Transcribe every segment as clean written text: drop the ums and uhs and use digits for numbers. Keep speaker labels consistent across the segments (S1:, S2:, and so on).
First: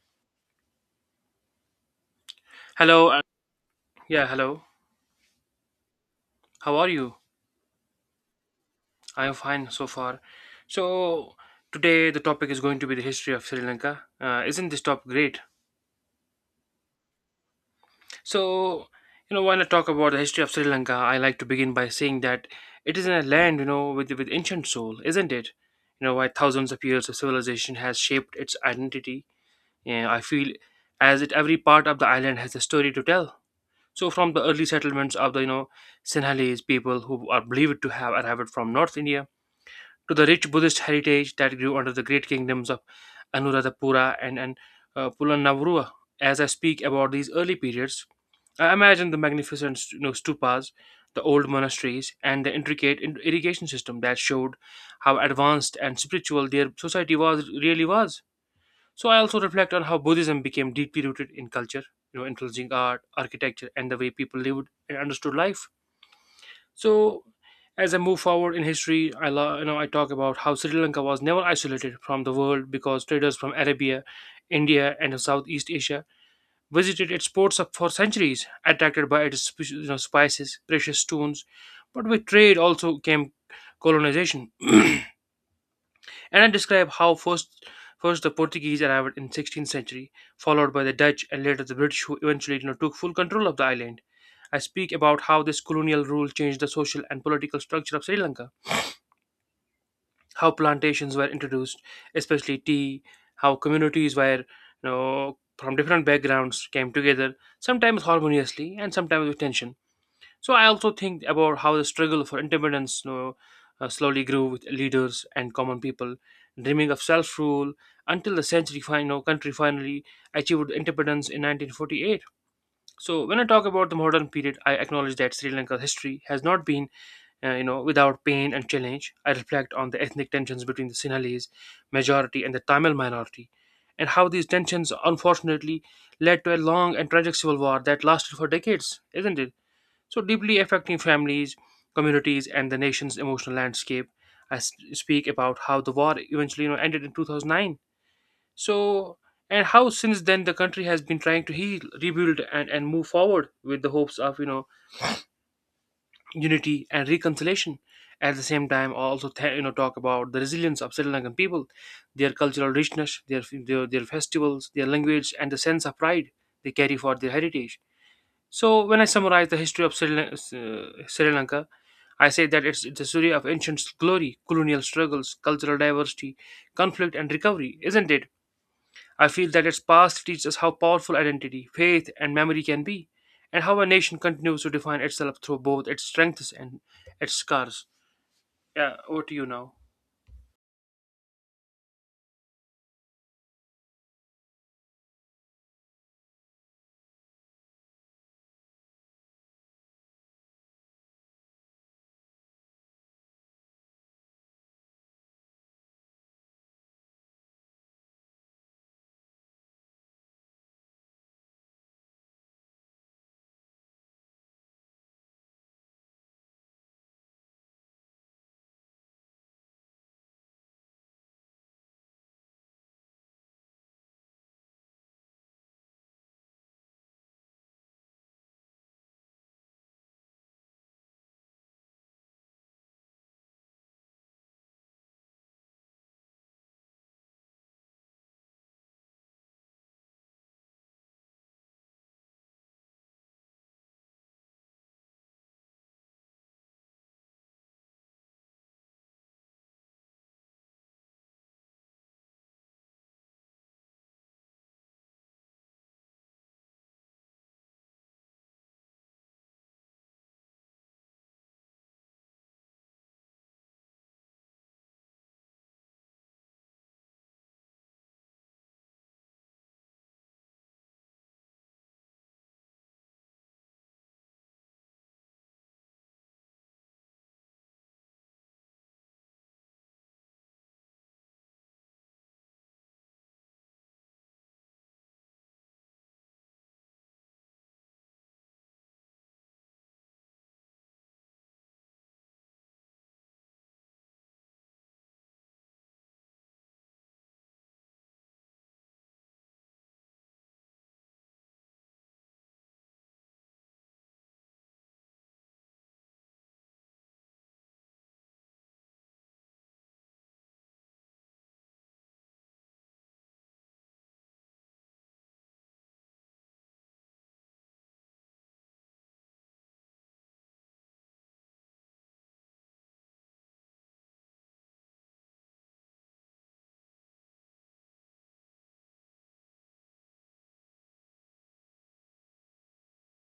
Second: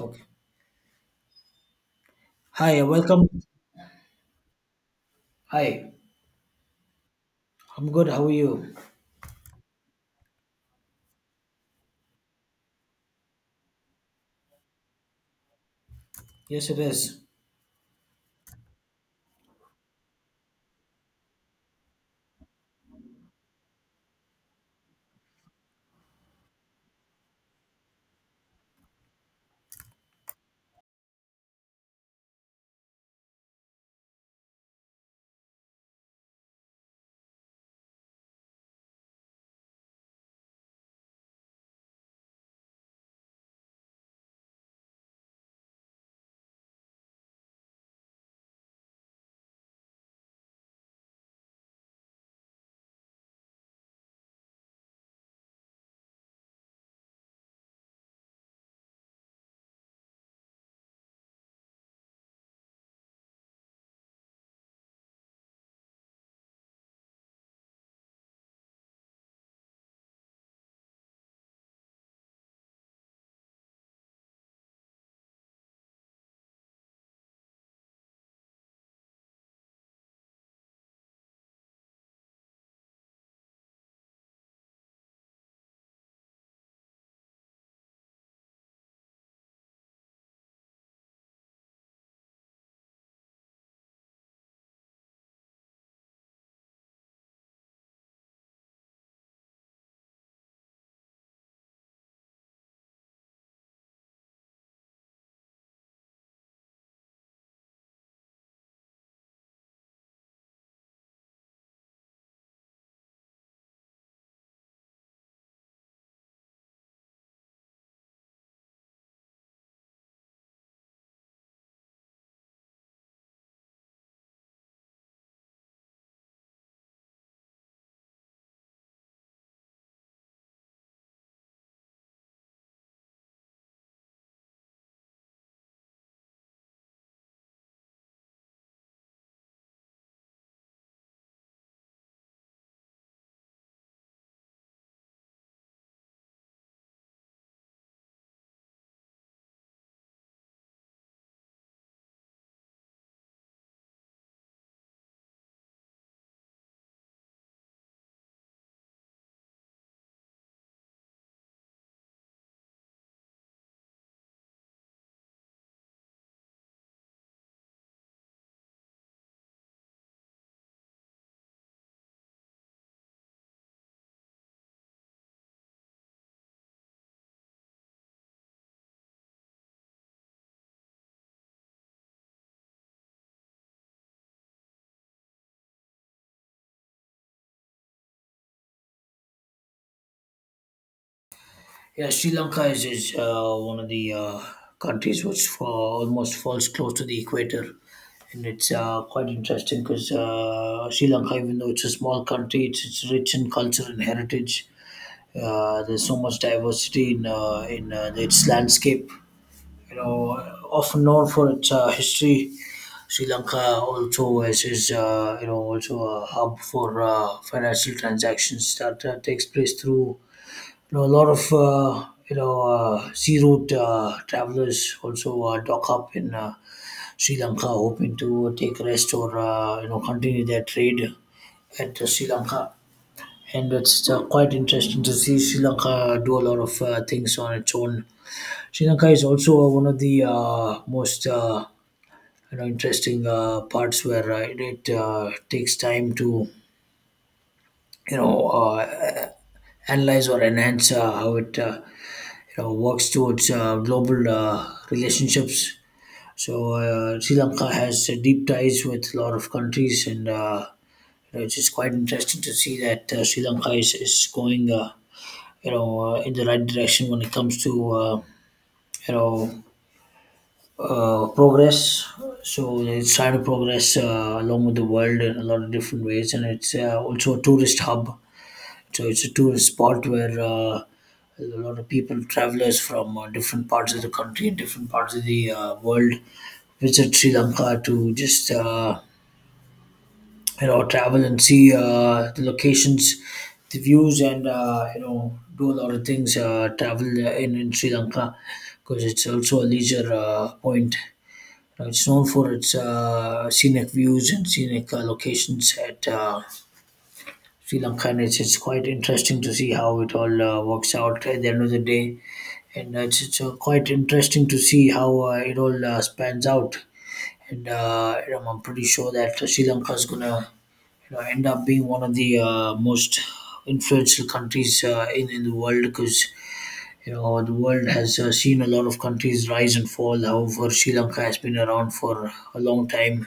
S1: Okay. Hi,
S2: Hello,
S1: welcome.
S2: yeah, hello.
S1: Hi.
S2: How are you?
S1: I'm good. How are you?
S2: I am fine so far. So, Today the topic is going to be the history of Sri Lanka. Isn't this topic great?
S1: Yes, it is.
S2: So, when I talk about the history of Sri Lanka, I like to begin by saying that it is a land, with ancient soul, isn't it? Why thousands of years of civilization has shaped its identity. Yeah, I feel as it every part of the island has a story to tell. So, from the early settlements of the Sinhalese people who are believed to have arrived from North India, to the rich Buddhist heritage that grew under the great kingdoms of Anuradhapura and Pulanavruwa. As I speak about these early periods, I imagine the magnificent stupas, the old monasteries, and the intricate irrigation system that showed how advanced and spiritual their society was really was. So I also reflect on how Buddhism became deeply rooted in culture, influencing art, architecture, and the way people lived and understood life. So as I move forward in history, I lo- you know I talk about how Sri Lanka was never isolated from the world because traders from Arabia, India, and Southeast Asia visited its for centuries, attracted by its spices, precious stones. But with trade also came colonization. And I describe how first the Portuguese arrived in 16th century, followed by the Dutch and later the British who eventually, took full control of the island. I speak about how this colonial rule changed the social and political structure of Sri Lanka, how plantations were introduced, especially tea, how communities were, from different backgrounds came together, sometimes harmoniously and sometimes with tension. So I also think about how the struggle for independence, slowly grew with leaders and common people, dreaming of self-rule until the century final country finally achieved independence in 1948. So when I talk about the modern period, I acknowledge that Sri Lanka's history has not been, without pain and challenge. I reflect on the ethnic tensions between the Sinhalese majority and the Tamil minority, and how these tensions unfortunately led to a long and tragic civil war that lasted for decades, isn't it? So deeply affecting families, communities, and the nation's emotional landscape. Speak about how the war eventually, ended in 2009. So, and how since then the country has been trying to heal, rebuild, and move forward with the hopes of, unity and reconciliation. At the same time, also talk about the resilience of Sri Lankan people, their cultural richness, their, their festivals, their language, and the sense of pride they carry for their heritage. So, when I summarize the history of Sri Lanka, I say that it's the story of ancient glory, colonial struggles, cultural diversity, conflict, and recovery, isn't it? I feel that its past teaches us how powerful identity, faith, and memory can be, and how a nation continues to define itself through both its strengths and its scars. Yeah, over to you now.
S1: Yeah, Sri Lanka is one of the countries which almost falls close to the equator. And it's quite interesting because Sri Lanka, even though it's a small country, it's rich in culture and heritage. There's so much diversity in, in its landscape. you know, Often known for its history. Sri Lanka also is also a hub for financial transactions that takes place through, a lot of, sea route travelers also dock up in Sri Lanka hoping to take rest or, continue their trade at Sri Lanka. And it's quite interesting to see Sri Lanka do a lot of things on its own. Sri Lanka is also one of the most interesting parts where it takes time to you know uh, analyze or enhance how it works towards global relationships. So Sri Lanka has deep ties with a lot of countries, and it's just quite interesting to see that Sri Lanka is going you know in the right direction when it comes to you know progress. So it's trying to progress along with the world in a lot of different ways, and it's also a tourist hub. So it's a tourist spot where a lot of people, travelers from different parts of the country and different parts of the world, visit Sri Lanka to just travel and see the locations, the views, and do a lot of things. Travel in Sri Lanka because it's also a leisure point. It's known for its scenic views and scenic locations at Sri Lanka, and it's quite interesting to see how it all works out at the end of the day. And it's quite interesting to see how it all spans out. And I'm pretty sure that Sri Lanka is going to end up being one of the most influential countries in the world because the world has seen a lot of countries rise and fall. However, Sri Lanka has been around for a long time,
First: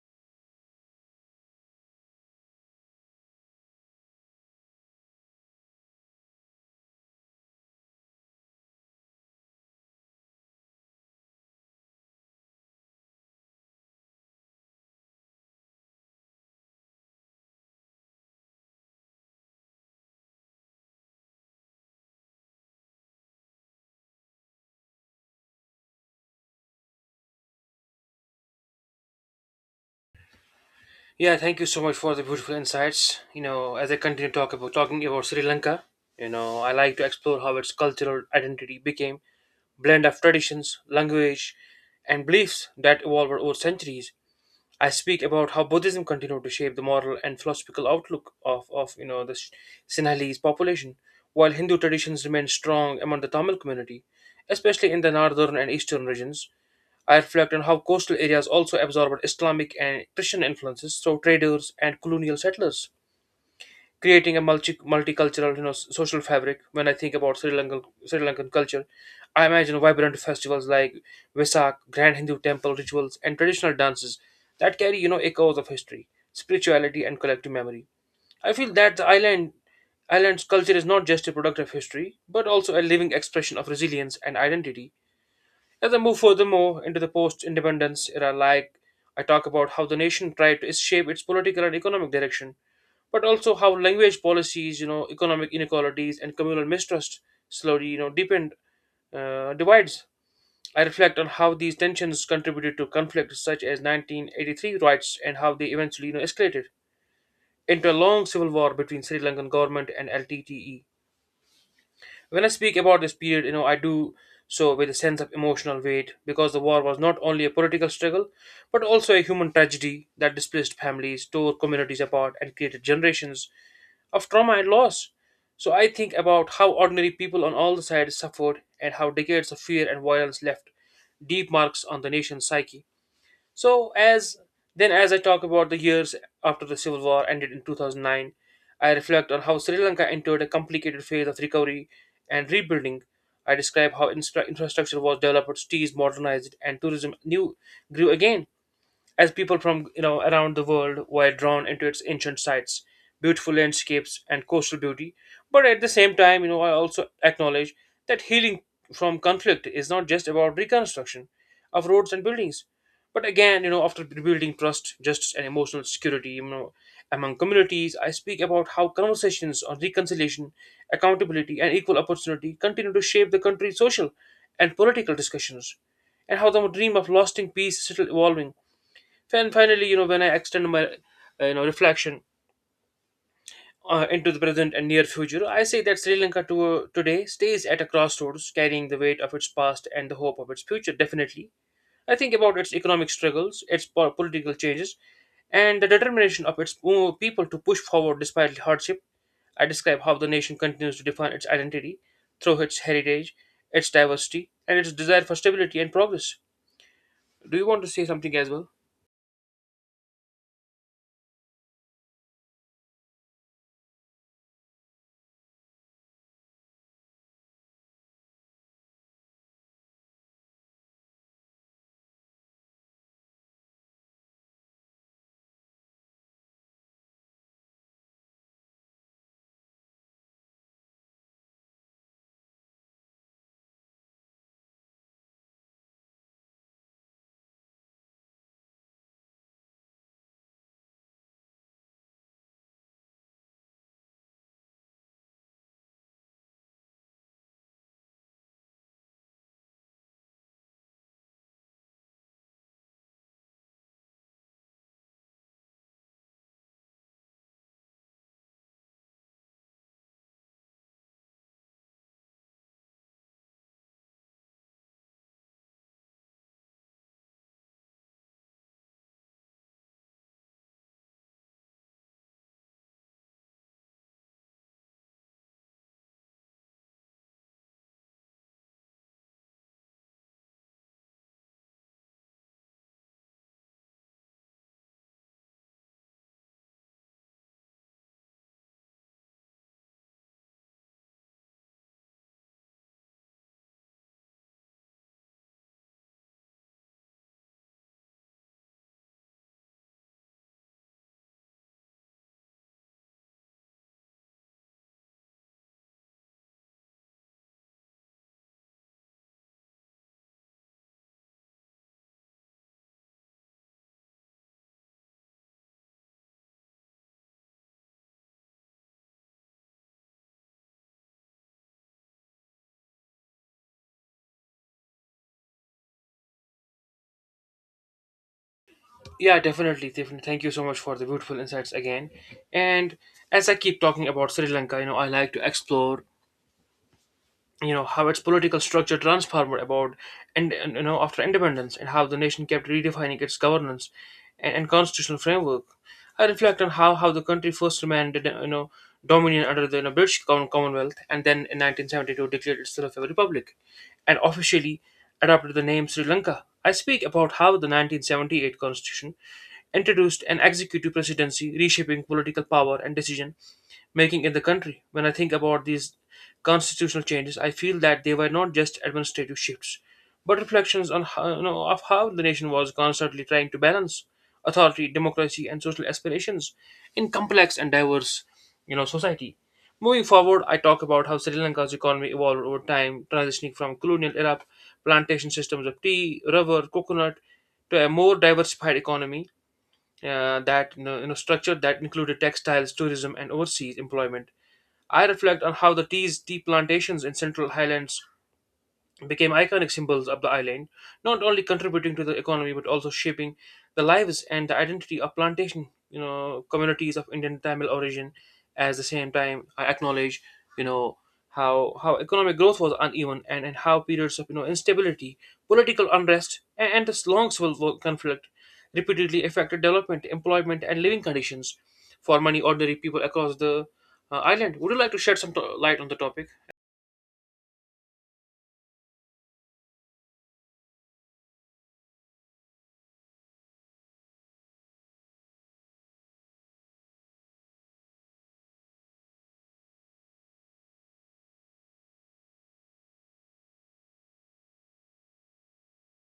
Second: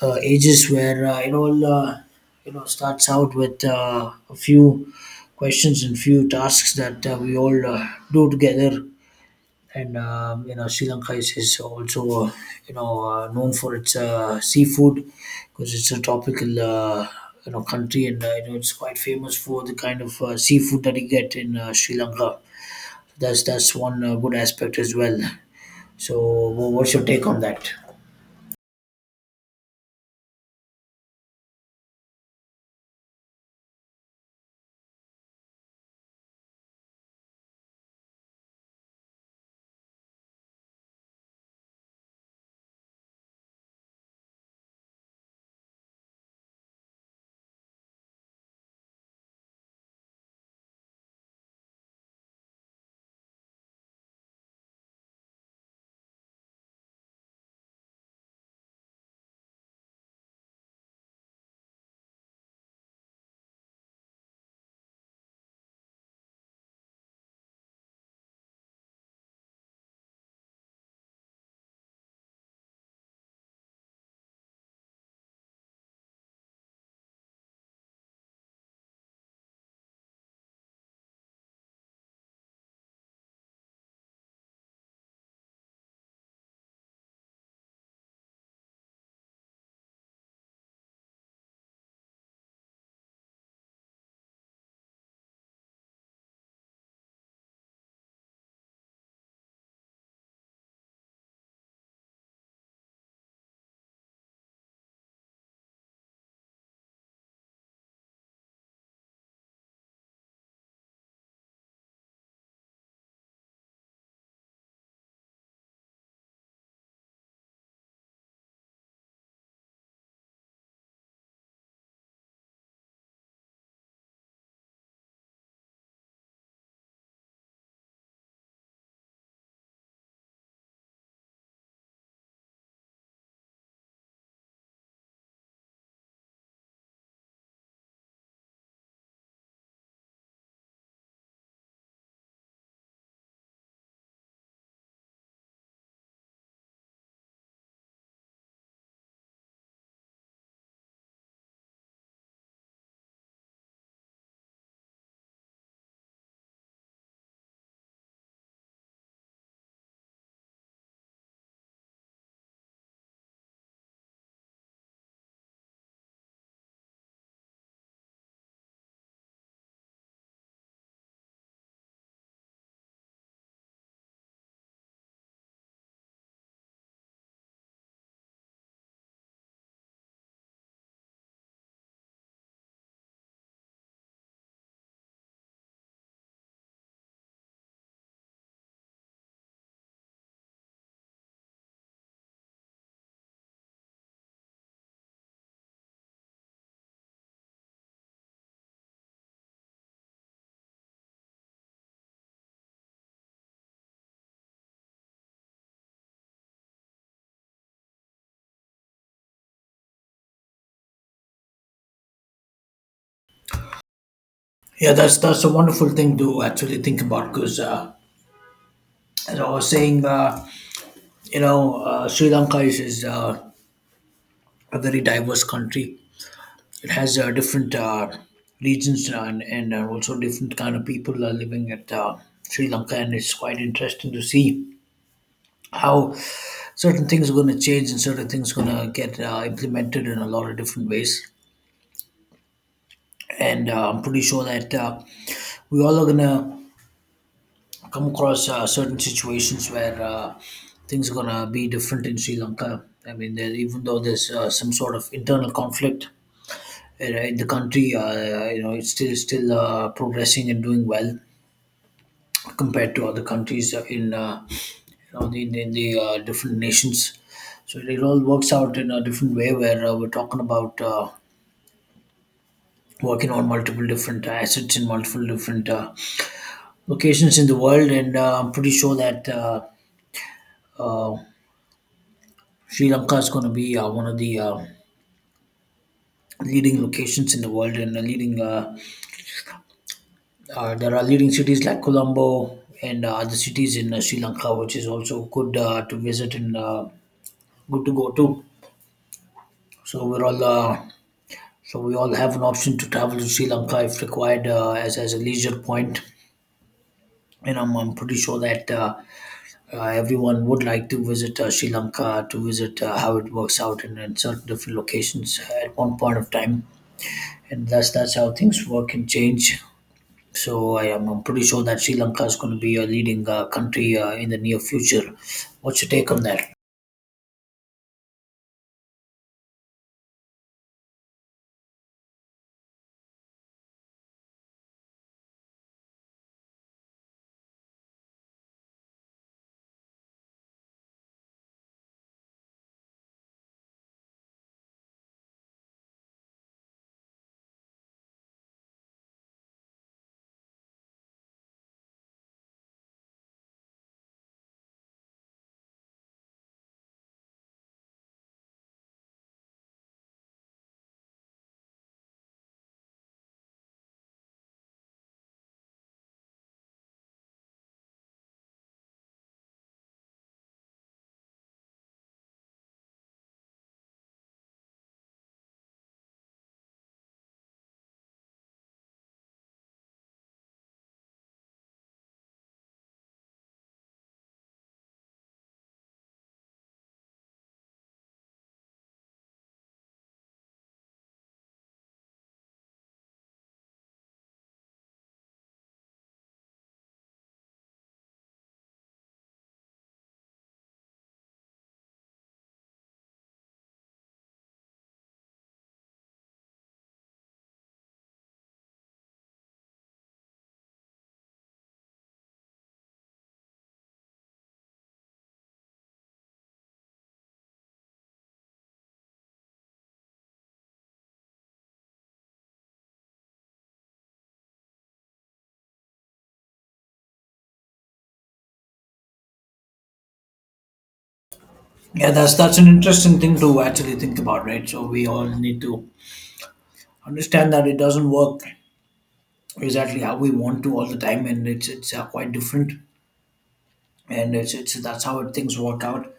S1: ages where it all starts out with a few questions and few tasks that we all do together. And Sri Lanka is also you know known for its seafood because it's a tropical country, and it's quite famous for the kind of seafood that you get in Sri Lanka. That's one good aspect as well. So what's your take on that?
S2: Yeah, thank you so much for the beautiful insights. You know, as I continue talking about Sri Lanka, you know, I like to explore how its cultural identity became blend of traditions, language, and beliefs that evolved over centuries. I speak about how Buddhism continued to shape the moral and philosophical outlook of, of the Sinhalese population, while Hindu traditions remain strong among the Tamil community, especially in the northern and eastern regions. I reflect on how coastal areas also absorbed Islamic and Christian influences through traders and colonial settlers, creating a multicultural, s- social fabric. When I think about Sri Lankan culture, I imagine vibrant festivals like Vesak, grand Hindu temple rituals, and traditional dances that carry, echoes of history, spirituality, and collective memory. I feel that the island's culture is not just a product of history, but also a living expression of resilience and identity. As I move furthermore into the post independence era, I talk about how the nation tried to shape its political and economic direction, but also how language policies, economic inequalities, and communal mistrust slowly, deepened divides. I reflect on how these tensions contributed to conflicts such as 1983 riots and how they eventually, escalated into a long civil war between Sri Lankan government and LTTE. When I speak about this period, I do so with a sense of emotional weight, because the war was not only a political struggle but also a human tragedy that displaced families, tore communities apart, and created generations of trauma and loss. So I think about how ordinary people on all the sides suffered, and how decades of fear and violence left deep marks on the nation's psyche. So as I talk about the years after the civil war ended in 2009, I reflect on how Sri Lanka entered a complicated phase of recovery and rebuilding. I describe how infrastructure was developed, cities modernized, and tourism new grew again as people from, around the world were drawn into its ancient sites, beautiful landscapes, and coastal beauty. But at the same time, I also acknowledge that healing from conflict is not just about reconstruction of roads and buildings, but again, after rebuilding trust, justice, and emotional security, among communities. I speak about how conversations on reconciliation, accountability, and equal opportunity continue to shape the country's social and political discussions, and how the dream of lasting peace is still evolving. And finally, when I extend my reflection into the present and near future, I say that Sri Lanka today stays at a crossroads, carrying the weight of its past and the hope of its future. Definitely, I think about its economic struggles, its political changes, and the determination of its people to push forward despite hardship. I describe how the nation continues to define its identity through its heritage, its diversity, and its desire for stability and progress. Do you want to say something as well?
S1: Yeah, that's a wonderful thing to actually think about because as I was saying, Sri Lanka is a very diverse country. It has different regions, and also different kind of people are living at Sri Lanka, and it's quite interesting to see how certain things are going to change and certain things are going to get implemented in a lot of different ways. And I'm pretty sure that we all are going to come across certain situations where things are gonna be different in Sri Lanka. I mean, there, even though there's some sort of internal conflict in the country, it's still progressing and doing well compared to other countries in the different nations. So it all works out in a different way where we're talking about working on multiple different assets in multiple different locations in the world, and I'm pretty sure that uh, Sri Lanka is going to be one of the leading locations in the world, and the leading there are leading cities like Colombo and other cities in Sri Lanka, which is also good to visit and good to go to. So we all have an option to travel to Sri Lanka if required as a leisure point, and I'm pretty sure that. Everyone would like to visit Sri Lanka to visit how it works out in certain different locations at one point of time. And that's how things work and change. So I'm pretty sure that Sri Lanka is going to be a leading country in the near future. What's your take on that?
S2: Yeah, definitely, Tiffany. Thank you so much for the beautiful insights again. And as I keep talking about Sri Lanka, you know, I like to explore, how its political structure transformed about, and after independence, and how the nation kept redefining its governance and constitutional framework. I reflect on how the country first remained, dominion under the, British Commonwealth, and then in 1972 declared itself a republic and officially adopted the name Sri Lanka. I speak about how the 1978 constitution introduced an executive presidency, reshaping political power and decision making in the country. When I think about these constitutional changes, I feel that they were not just administrative shifts, but reflections on how, of how the nation was constantly trying to balance authority, democracy, and social aspirations in complex and diverse, society. Moving forward, I talk about how Sri Lanka's economy evolved over time, transitioning from colonial era plantation systems of tea, rubber, coconut, to a more diversified economy, that you know, structure that included textiles, tourism, and overseas employment. I reflect on how the tea plantations in Central Highlands became iconic symbols of the island, not only contributing to the economy but also shaping the lives and the identity of plantation, communities of Indian Tamil origin. At the same time, I acknowledge, you know, how economic growth was uneven, and how periods of, instability, political unrest, and this long civil war conflict repeatedly affected development, employment, and living conditions for many ordinary people across the island. Would you like to shed some light on the topic?
S1: Yeah, that's an interesting thing to actually think about, right? So we all need to understand that it doesn't work exactly how we want to all the time, and it's quite different, and it's that's how things work out,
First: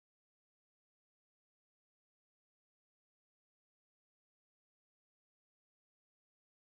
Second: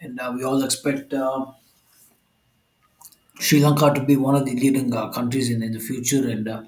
S1: and we all expect Sri Lanka to be one of the leading countries in the future, and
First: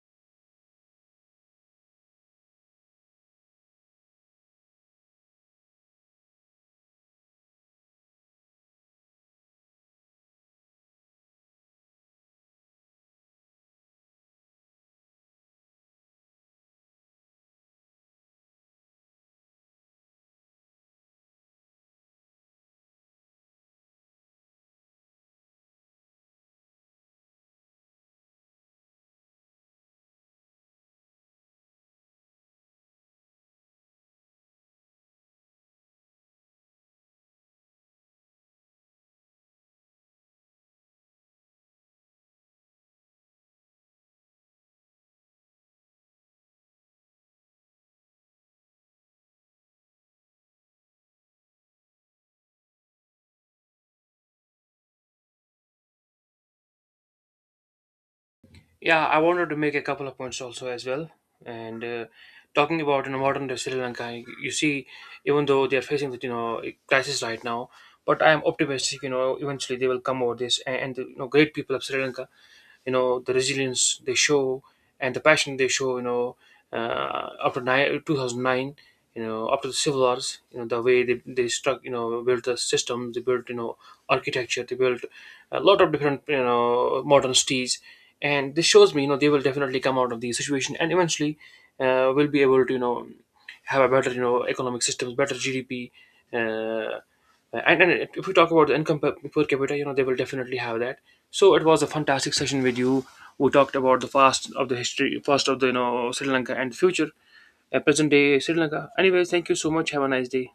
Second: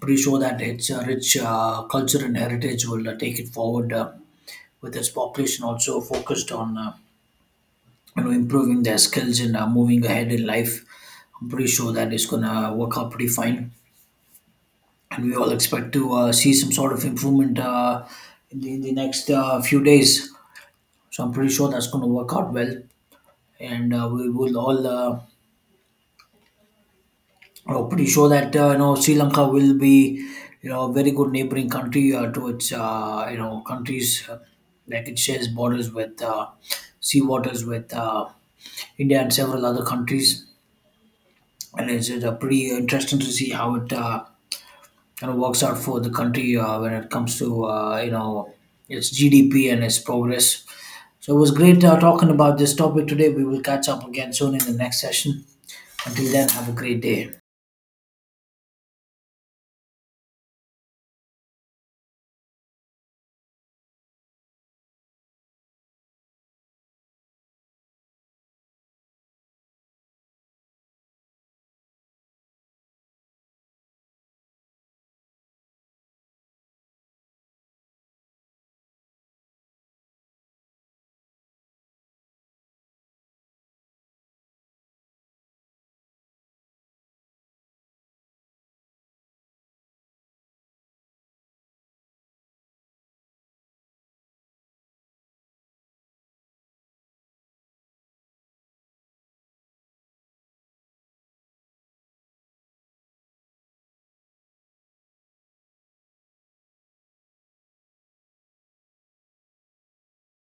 S1: pretty sure that its rich culture and heritage will take it forward with its population also focused on improving their skills and moving ahead in life. I'm pretty sure that it's gonna work out pretty fine, and we all expect to see some sort of improvement in the next few days. So I'm pretty sure that's gonna work out well, and we will all. Know, pretty sure that Sri Lanka will be a very good neighboring country to its countries like it shares borders with, sea waters with, India and several other countries. And it's pretty interesting to see how it kind of works out for the country when it comes to its GDP and its progress. So it was great talking about this topic today. We will catch up again soon in the next session. Until then, have a great day.
S2: Yeah, I wanted to make a couple of points also as well. And Talking about, modern day Sri Lanka, you see, even though they are facing the, crisis right now, but I am optimistic. You know, eventually they will come over this, and the, great people of Sri Lanka, the resilience they show and the passion they show, 2009, you know after the civil wars, you know the way they struck you know built the system they built, you know architecture they built, a lot of different, you know modern cities, and this shows me, you know, they will definitely come out of the situation, and eventually will be able to, you know, have a better, you know, economic systems, better GDP, uh, and if we talk about the income per capita, you know, they will definitely have that. So it was a fantastic session with you. We talked about the past of the you know, Sri Lanka and the future, present day Sri Lanka. Anyways, thank you so much, have a nice day.